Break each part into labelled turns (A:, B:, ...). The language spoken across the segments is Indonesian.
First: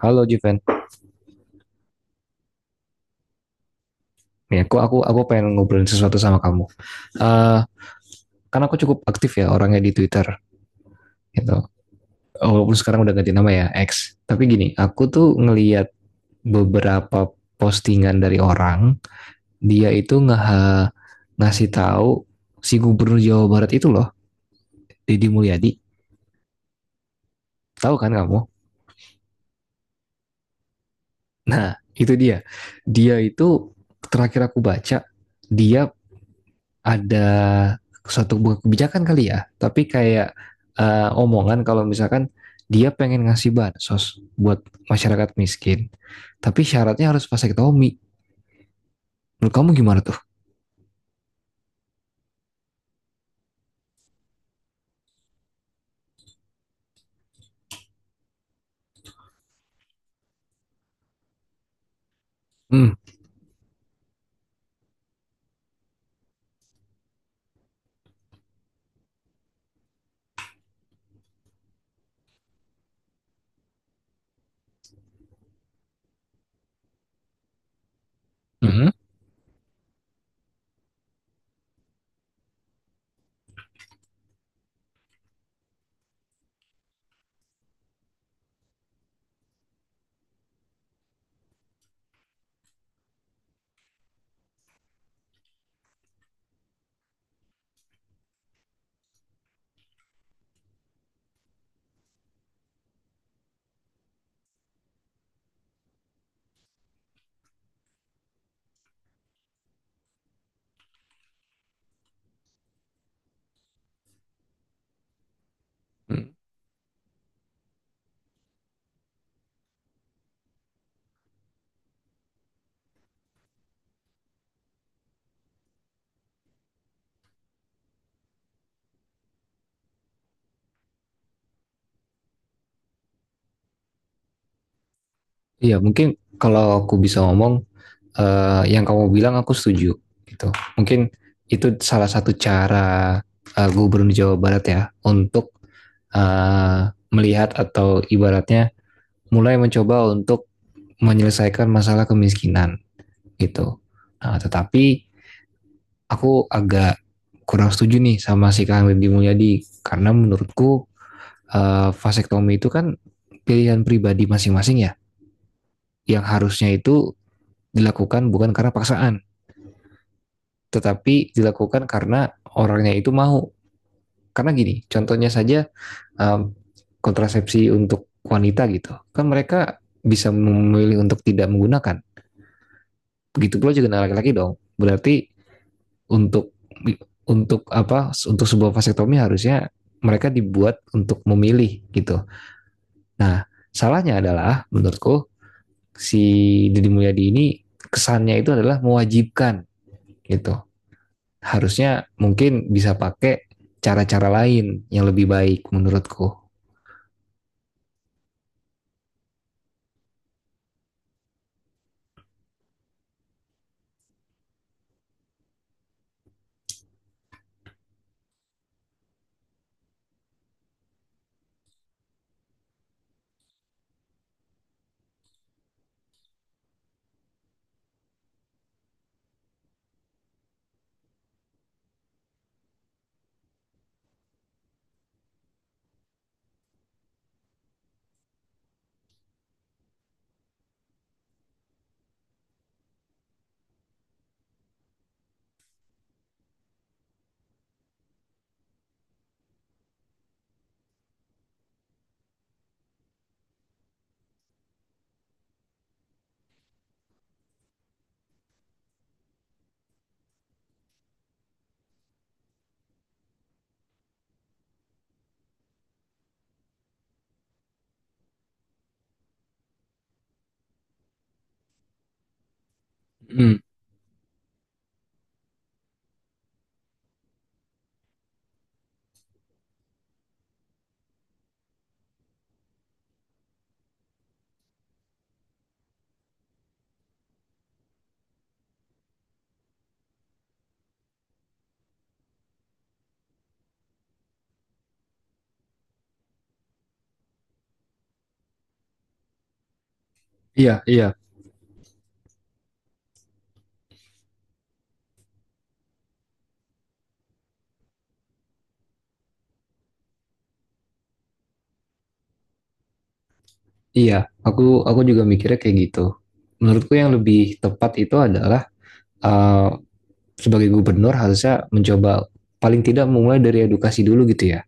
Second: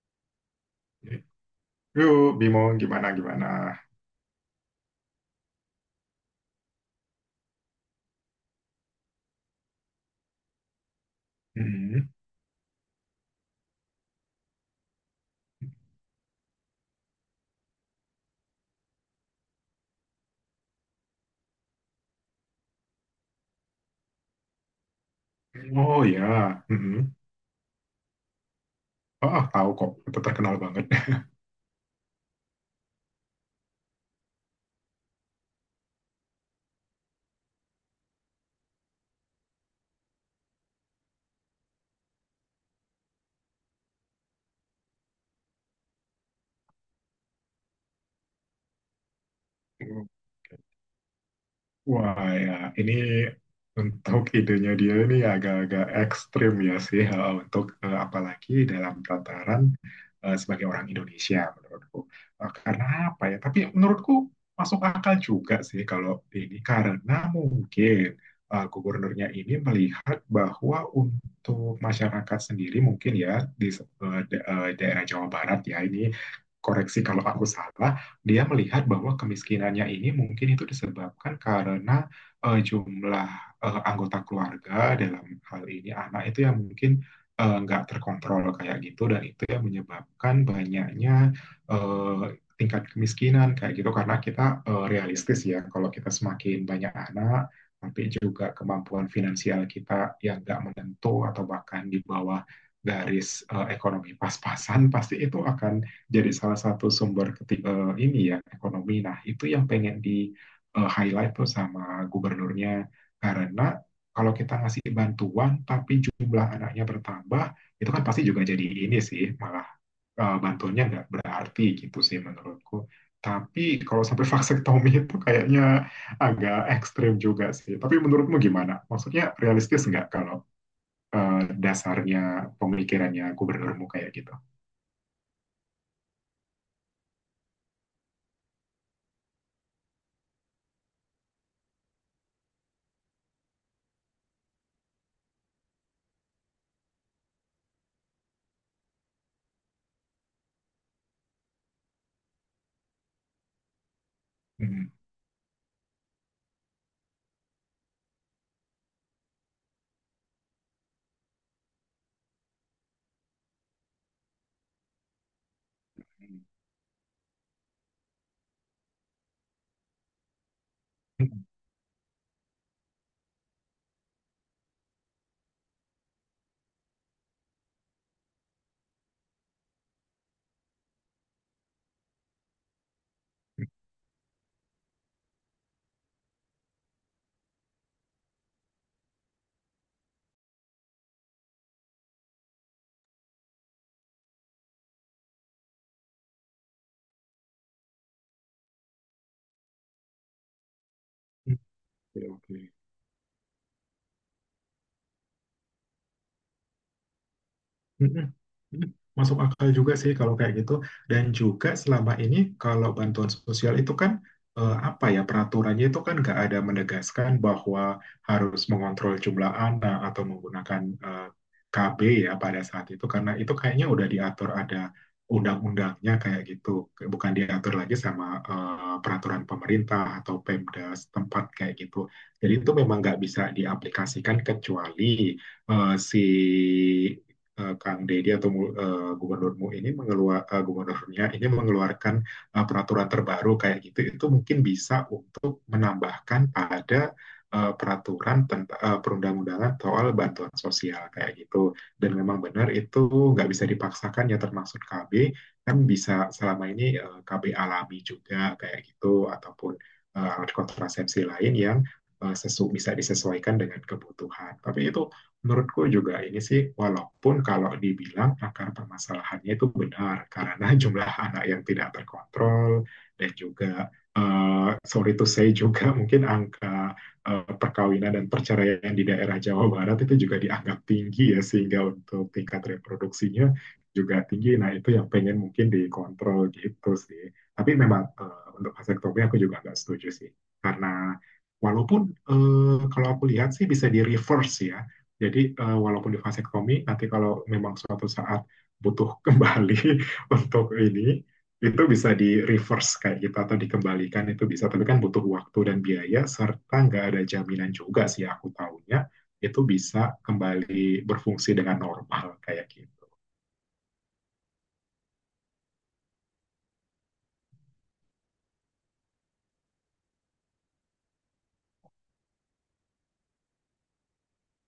A: Halo Juven,
B: Itu Bimo gimana gimana.
A: ya aku pengen ngobrolin sesuatu sama kamu. Eh karena aku cukup aktif ya orangnya di Twitter gitu.
B: Mm-mm.
A: Walaupun sekarang udah ganti nama ya X. Tapi gini, aku tuh ngeliat beberapa postingan dari orang, dia itu ngasih tahu si Gubernur Jawa Barat itu loh, Deddy Mulyadi.
B: Oh ya. Mm-mm.
A: Tahu kan kamu?
B: Oh, ah, tahu kok, itu terkenal banget.
A: Nah, itu dia. Dia itu terakhir aku baca, dia ada suatu buah kebijakan kali ya, tapi kayak omongan kalau misalkan dia pengen ngasih bansos buat masyarakat miskin, tapi syaratnya harus pakai Tommy. Menurut kamu gimana tuh?
B: Wah ya, ini untuk idenya dia ini agak-agak ekstrim ya sih untuk apalagi dalam tataran sebagai orang Indonesia menurutku. Karena
A: Hmm.
B: apa ya? Tapi menurutku masuk akal juga sih kalau ini karena mungkin gubernurnya ini melihat bahwa untuk masyarakat sendiri mungkin ya di daerah Jawa Barat ya ini, koreksi kalau aku salah, dia
A: Mhm.
B: melihat bahwa kemiskinannya ini mungkin itu disebabkan karena jumlah anggota keluarga, dalam hal ini anak, itu yang mungkin nggak terkontrol kayak gitu, dan itu yang menyebabkan banyaknya eh, tingkat kemiskinan kayak gitu. Karena kita realistis ya, kalau kita semakin banyak anak tapi juga kemampuan finansial kita yang nggak menentu atau bahkan di bawah garis ekonomi pas-pasan, pasti itu akan jadi salah satu sumber ini ya, ekonomi. Nah, itu yang pengen di highlight tuh sama gubernurnya. Karena kalau kita ngasih bantuan tapi jumlah anaknya bertambah, itu kan pasti juga jadi ini sih, malah bantuannya nggak berarti gitu sih menurutku. Tapi kalau sampai vasektomi, itu kayaknya agak ekstrim juga sih. Tapi menurutmu gimana? Maksudnya realistis nggak kalau eh, dasarnya pemikirannya gubernurmu kayak gitu?
A: Iya, mungkin kalau aku bisa ngomong yang kamu bilang aku setuju gitu. Mungkin itu salah satu cara Gubernur Jawa Barat ya untuk eh, melihat atau ibaratnya mulai mencoba untuk menyelesaikan masalah kemiskinan. Gitu. Nah,
B: Hmm.
A: tetapi aku agak kurang setuju nih sama si Kang Deddy Mulyadi karena menurutku vasektomi itu kan pilihan pribadi masing-masing ya yang harusnya itu dilakukan bukan karena paksaan, tetapi dilakukan karena orangnya itu mau. Karena gini, contohnya saja em, kontrasepsi untuk wanita gitu kan mereka bisa memilih untuk tidak menggunakan, begitu pula juga dengan laki-laki dong berarti. Untuk untuk apa, untuk sebuah vasektomi harusnya mereka dibuat untuk memilih gitu. Nah, salahnya adalah menurutku si Deddy Mulyadi ini kesannya itu adalah mewajibkan gitu. Harusnya
B: Oke, oke.
A: mungkin bisa pakai cara-cara lain yang lebih baik menurutku.
B: Mm-mm. Mm-mm. Masuk akal juga sih kalau kayak gitu. Dan juga selama ini kalau bantuan sosial itu kan apa ya, peraturannya itu kan nggak ada menegaskan bahwa harus mengontrol jumlah anak atau menggunakan KB ya pada saat itu, karena itu kayaknya udah diatur, ada undang-undangnya kayak gitu, bukan diatur lagi sama peraturan pemerintah atau Pemda setempat kayak gitu. Jadi itu memang nggak bisa diaplikasikan kecuali eh, si Kang Deddy atau mu- eh, gubernurmu ini mengeluar eh, gubernurnya ini mengeluarkan peraturan terbaru kayak gitu. Itu mungkin bisa untuk menambahkan pada peraturan tentang perundang-undangan soal bantuan sosial kayak gitu. Dan memang benar itu nggak bisa dipaksakan ya, termasuk KB, kan bisa selama ini KB alami juga kayak gitu ataupun alat kontrasepsi lain yang eh, sesu bisa disesuaikan dengan kebutuhan. Tapi itu menurutku juga ini sih, walaupun kalau dibilang akar permasalahannya itu benar, karena jumlah anak yang tidak terkontrol, dan
A: Hmm,
B: juga sorry to say juga mungkin angka perkawinan dan perceraian di daerah Jawa Barat itu juga dianggap tinggi ya, sehingga untuk tingkat reproduksinya juga tinggi. Nah, itu yang pengen mungkin dikontrol gitu sih. Tapi memang untuk vasektomi aku juga nggak setuju sih, karena walaupun kalau aku lihat sih bisa di reverse ya, jadi walaupun di vasektomi, nanti kalau memang suatu saat butuh kembali untuk
A: iya, iya.
B: ini, itu bisa di reverse kayak gitu atau dikembalikan, itu bisa. Tapi kan butuh waktu dan biaya, serta nggak ada jaminan juga sih, aku tahunya itu bisa kembali berfungsi dengan normal kayak gitu.
A: Iya, aku juga mikirnya kayak gitu. Menurutku yang lebih tepat itu adalah uh, sebagai gubernur harusnya mencoba paling tidak memulai dari edukasi dulu gitu ya,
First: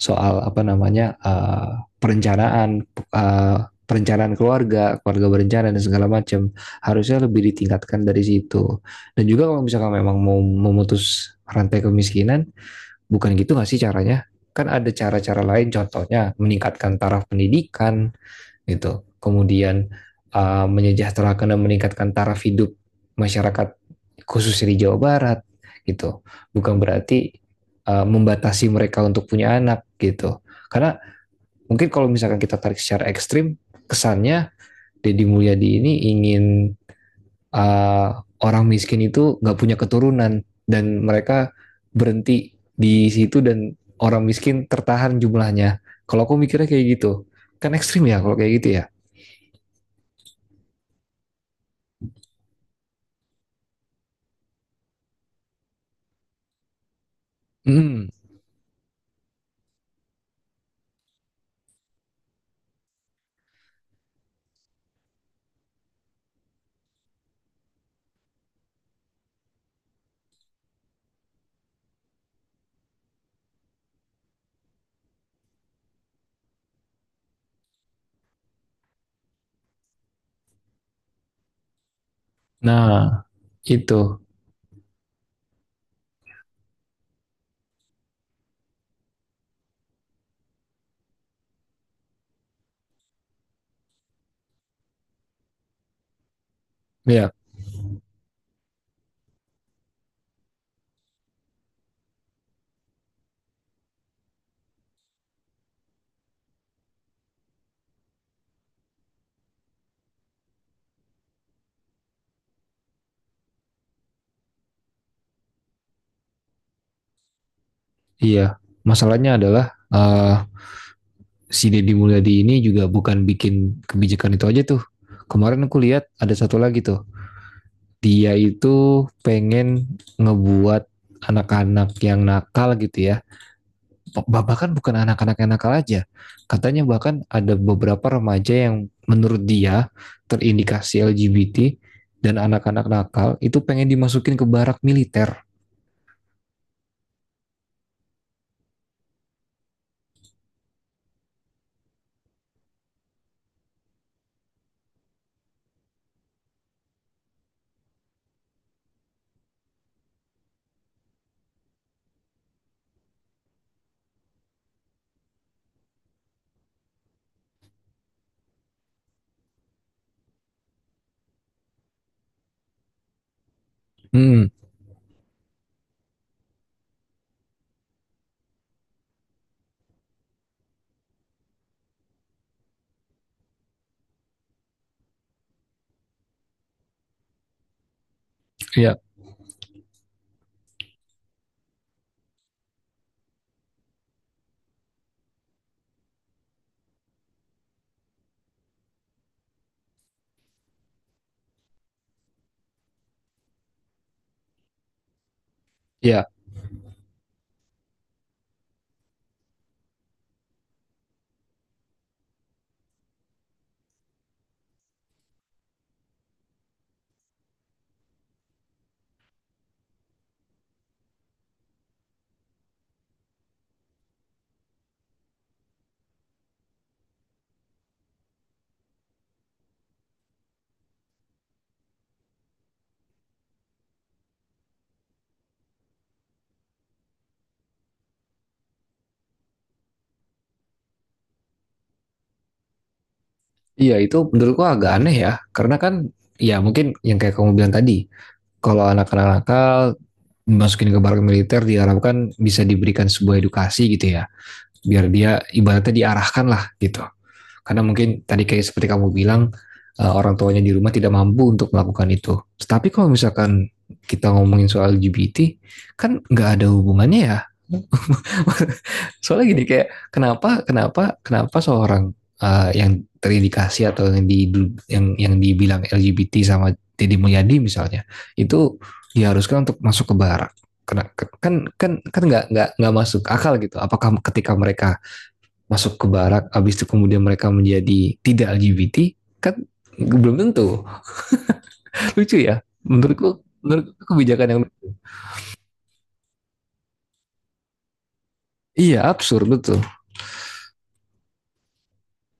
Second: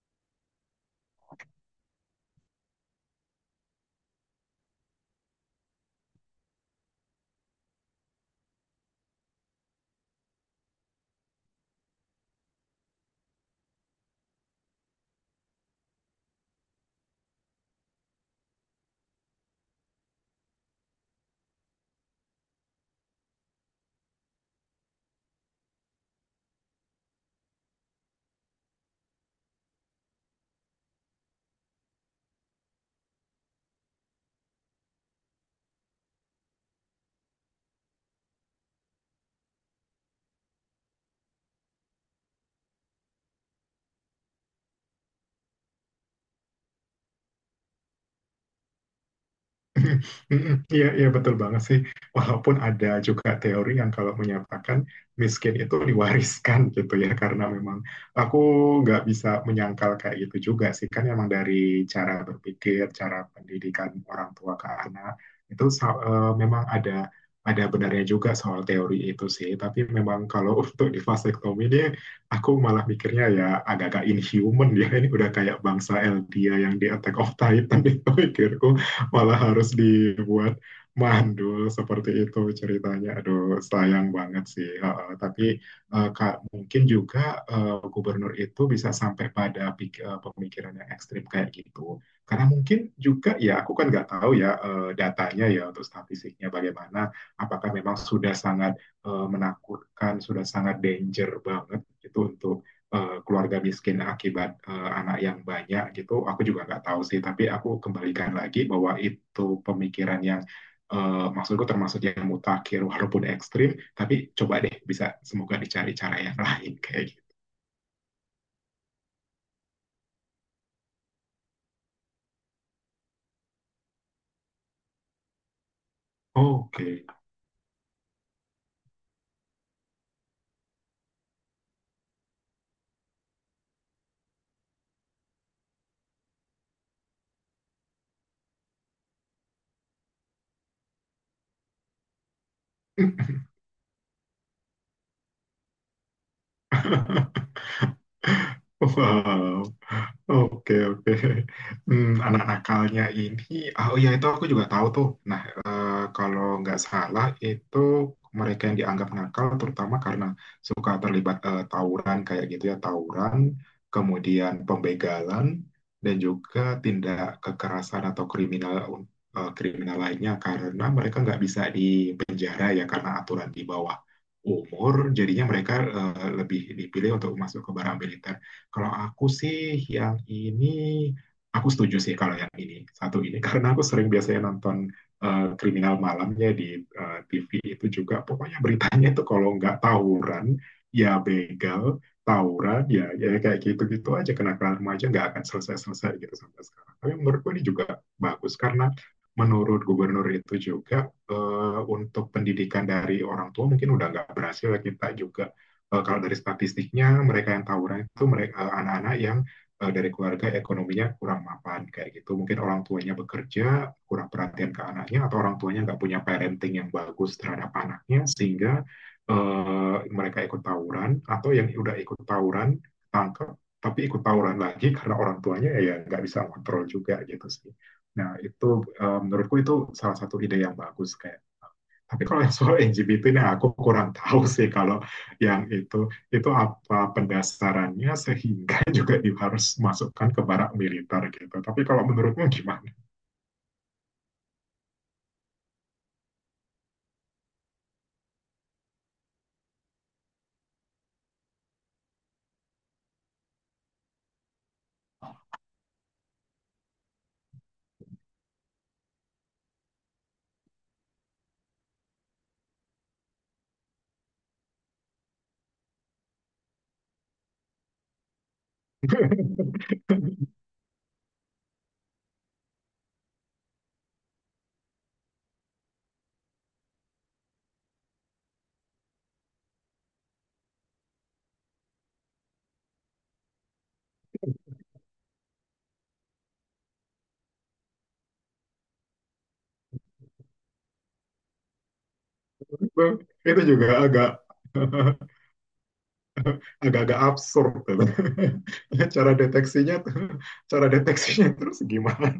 A: soal apa namanya, perencanaan perencanaan keluarga, keluarga berencana dan segala macam harusnya lebih ditingkatkan dari situ. Dan juga kalau misalkan memang mau memutus rantai kemiskinan, bukan gitu nggak sih caranya? Kan ada cara-cara lain, contohnya meningkatkan taraf pendidikan, gitu. Kemudian menyejahterakan dan meningkatkan taraf hidup masyarakat khususnya di Jawa Barat gitu. Bukan berarti membatasi mereka untuk punya anak gitu. Karena mungkin kalau misalkan kita tarik secara ekstrim, kesannya Deddy Mulyadi ini ingin uh, orang miskin itu nggak punya keturunan dan mereka berhenti di situ dan orang miskin tertahan jumlahnya. Kalau aku mikirnya kayak gitu, kan ekstrim ya kalau kayak gitu ya.
B: Iya, iya, betul banget sih. Walaupun ada juga teori yang kalau menyatakan miskin itu diwariskan gitu ya, karena memang
A: Hmm.
B: aku nggak bisa menyangkal kayak gitu juga sih. Kan emang dari cara berpikir, cara pendidikan orang tua ke anak, itu memang ada benarnya juga soal teori itu sih. Tapi memang kalau untuk di vasektomi ini, aku malah mikirnya ya agak-agak inhuman ya. Ini udah kayak bangsa Eldia yang di Attack of Titan itu, pikirku. Malah harus dibuat mandul seperti itu ceritanya.
A: Nah,
B: Aduh,
A: itu.
B: sayang banget sih. Heeh, tapi Kak, mungkin juga gubernur itu bisa sampai pada pemikiran yang ekstrim kayak gitu. Karena mungkin juga ya, aku kan nggak tahu ya datanya ya, untuk statistiknya bagaimana.
A: Ya,
B: Apakah memang sudah sangat menakutkan, sudah sangat danger banget itu untuk keluarga miskin akibat anak yang banyak gitu, aku juga nggak tahu sih. Tapi aku kembalikan lagi bahwa itu pemikiran yang maksudku termasuk yang mutakhir walaupun ekstrim, tapi coba deh, bisa semoga dicari cara yang lain kayak gitu.
A: iya. Masalahnya adalah eh, si Deddy Mulyadi ini juga bukan bikin kebijakan itu aja tuh. Kemarin aku lihat ada satu lagi tuh.
B: Oke.
A: Dia itu pengen ngebuat anak-anak yang nakal gitu ya. Bahkan bukan anak-anak yang nakal aja. Katanya bahkan ada beberapa remaja yang menurut dia terindikasi LGBT dan anak-anak nakal itu pengen dimasukin ke barak militer.
B: Wow. Oke, oke. Hmm, anak nakalnya ini, ah, oh iya, itu aku juga tahu tuh. Nah, kalau nggak salah itu, mereka yang dianggap nakal terutama karena suka terlibat tawuran kayak gitu ya, tawuran, kemudian pembegalan, dan juga tindak kekerasan atau kriminal, eh, kriminal lainnya, karena mereka nggak bisa dipenjara ya, karena aturan di bawah
A: Hmm,
B: umur, jadinya mereka lebih dipilih untuk masuk ke barang militer. Kalau aku sih yang ini, aku setuju sih kalau yang ini, satu ini, karena aku sering biasanya nonton kriminal malamnya di TV itu juga, pokoknya
A: ya.
B: beritanya itu kalau nggak tawuran ya begal, tawuran ya kayak gitu-gitu aja, kenakalan remaja nggak akan selesai-selesai gitu sampai sekarang. Tapi menurutku ini juga bagus, karena menurut gubernur itu juga untuk pendidikan dari orang tua mungkin udah nggak berhasil ya, kita juga kalau
A: Ya,
B: dari statistiknya, mereka yang tawuran itu mereka anak-anak yang dari keluarga ekonominya kurang mapan kayak gitu. Mungkin orang tuanya bekerja, kurang perhatian ke anaknya, atau orang tuanya nggak punya parenting yang bagus terhadap anaknya, sehingga mereka ikut tawuran, atau yang udah ikut tawuran tangkap tapi ikut tawuran lagi, karena orang tuanya ya nggak bisa kontrol juga gitu sih. Nah itu, menurutku itu salah satu ide yang bagus kayak, tapi kalau yang soal LGBT ini, aku kurang tahu sih kalau yang itu apa pendasarannya sehingga juga harus masukkan ke barak militer gitu. Tapi kalau menurutmu gimana?
A: iya itu menurutku agak aneh ya, karena kan ya mungkin yang kayak kamu bilang tadi, kalau anak-anak nakal masukin ke barak militer diharapkan bisa diberikan sebuah edukasi gitu ya, biar dia ibaratnya diarahkan lah gitu. Karena mungkin tadi kayak seperti kamu bilang orang tuanya di rumah tidak mampu untuk melakukan itu. Tapi kalau misalkan kita ngomongin soal LGBT, kan nggak ada hubungannya ya. Soalnya gini kayak, kenapa kenapa kenapa seorang yang terindikasi atau yang di yang dibilang LGBT sama Deddy Mulyadi misalnya itu diharuskan untuk masuk ke barak. Kena- kan kan kan nggak masuk akal gitu. Apakah ketika mereka masuk ke barak, habis itu kemudian mereka menjadi tidak LGBT, kan belum tentu. Lucu ya, menurutku
B: Itu
A: menurut
B: juga agak
A: kebijakan yang
B: agak-agak absurd gitu.
A: iya
B: Cara
A: absurd betul.
B: deteksinya cara deteksinya terus gimana?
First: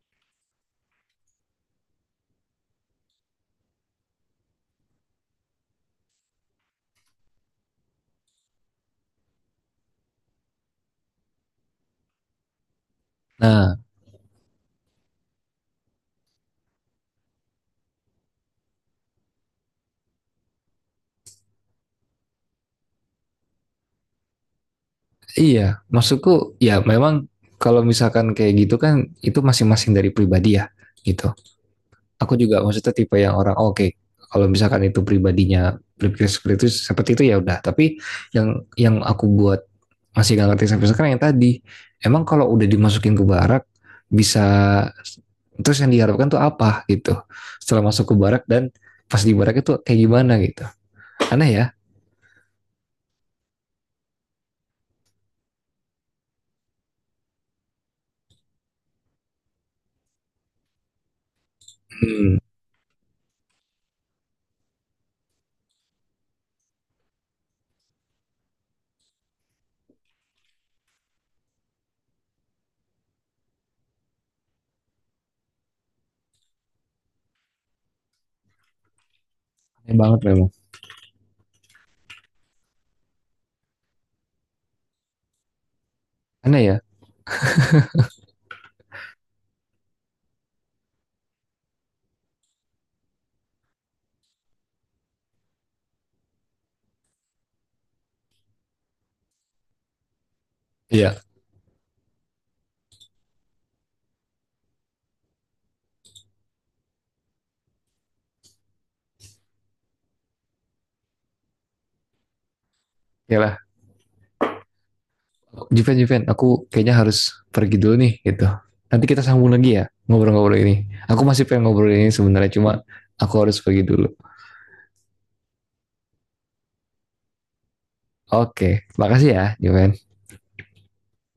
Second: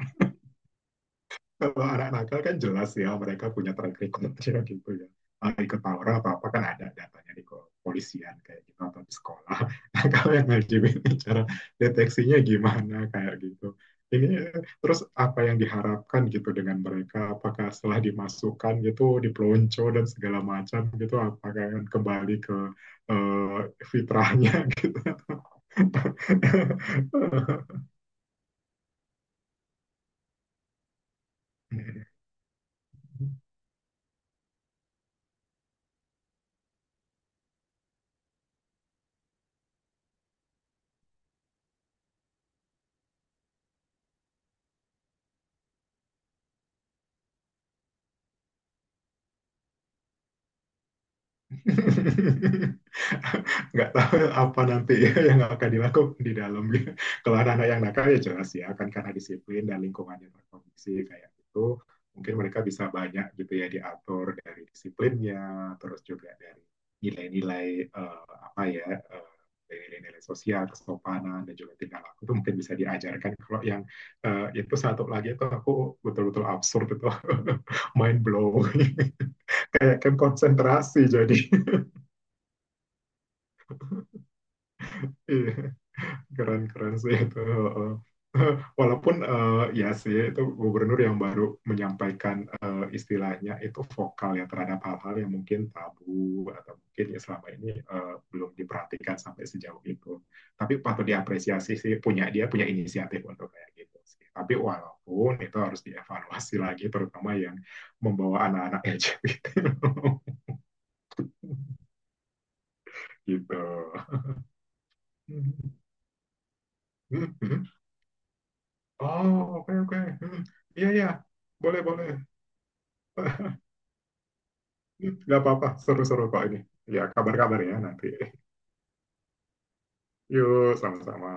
B: Kalau anak nakal kan jelas ya, mereka punya track recordnya gitu ya. Ah, ikut tawuran atau apa kan ada datanya di kepolisian kayak gitu atau di sekolah. Nah, kalau yang LGBT, cara deteksinya gimana kayak gitu.
A: Nah,
B: Ini terus apa yang diharapkan gitu dengan mereka? Apakah setelah dimasukkan gitu dipelonco dan segala macam gitu, apakah akan kembali ke eh, fitrahnya gitu?
A: iya, maksudku ya memang kalau misalkan kayak gitu kan itu masing-masing dari pribadi ya gitu. Aku juga maksudnya tipe yang orang oh, oke okay, kalau misalkan itu pribadinya berpikir seperti itu ya udah. Tapi yang yang aku buat masih gak ngerti sampai sekarang yang tadi, emang kalau udah dimasukin ke barak bisa terus yang diharapkan tuh apa gitu setelah masuk ke barak dan pas di barak itu kayak gimana gitu, aneh ya.
B: Nggak tahu apa nanti ya yang akan dilakukan di dalam gitu. Kalau anak-anak yang nakal ya jelas ya kan, karena disiplin dan lingkungan yang terkondisi kayak gitu, mungkin
A: Hmm.
B: mereka bisa banyak gitu ya diatur dari disiplinnya, terus juga dari nilai-nilai eh, apa ya eh, nilai-nilai sosial, kesopanan dan juga tingkah laku, itu mungkin bisa diajarkan. Kalau yang itu satu lagi itu, aku betul-betul absurd itu, mind blow,
A: Aneh
B: kayak kan
A: banget memang.
B: konsentrasi jadi. Iya,
A: Aneh ya.
B: keren-keren sih itu. Heeh. Walaupun ya sih, itu gubernur yang baru, menyampaikan istilahnya itu vokal ya terhadap hal-hal yang mungkin tabu, atau mungkin ya selama ini belum diperhatikan sampai sejauh itu. Tapi patut
A: Iya.
B: diapresiasi sih, dia punya inisiatif untuk kayak gitu sih. Tapi walaupun itu harus dievaluasi lagi, terutama yang membawa anak-anak LGBT
A: Ya lah.
B: gitu.
A: Juven, Juven, aku kayaknya harus pergi dulu nih gitu. Nanti kita sambung
B: Oh, oke,
A: lagi ya
B: oke. Hmm.
A: ngobrol-ngobrol
B: Iya,
A: ini.
B: iya.
A: Aku masih pengen
B: Boleh,
A: ngobrol ini
B: boleh.
A: sebenarnya cuma aku harus pergi dulu.
B: Nggak apa-apa. Seru-seru kok ini. Ya, kabar-kabar ya nanti.
A: Oke, makasih ya, Juven.
B: Yuk, sama-sama.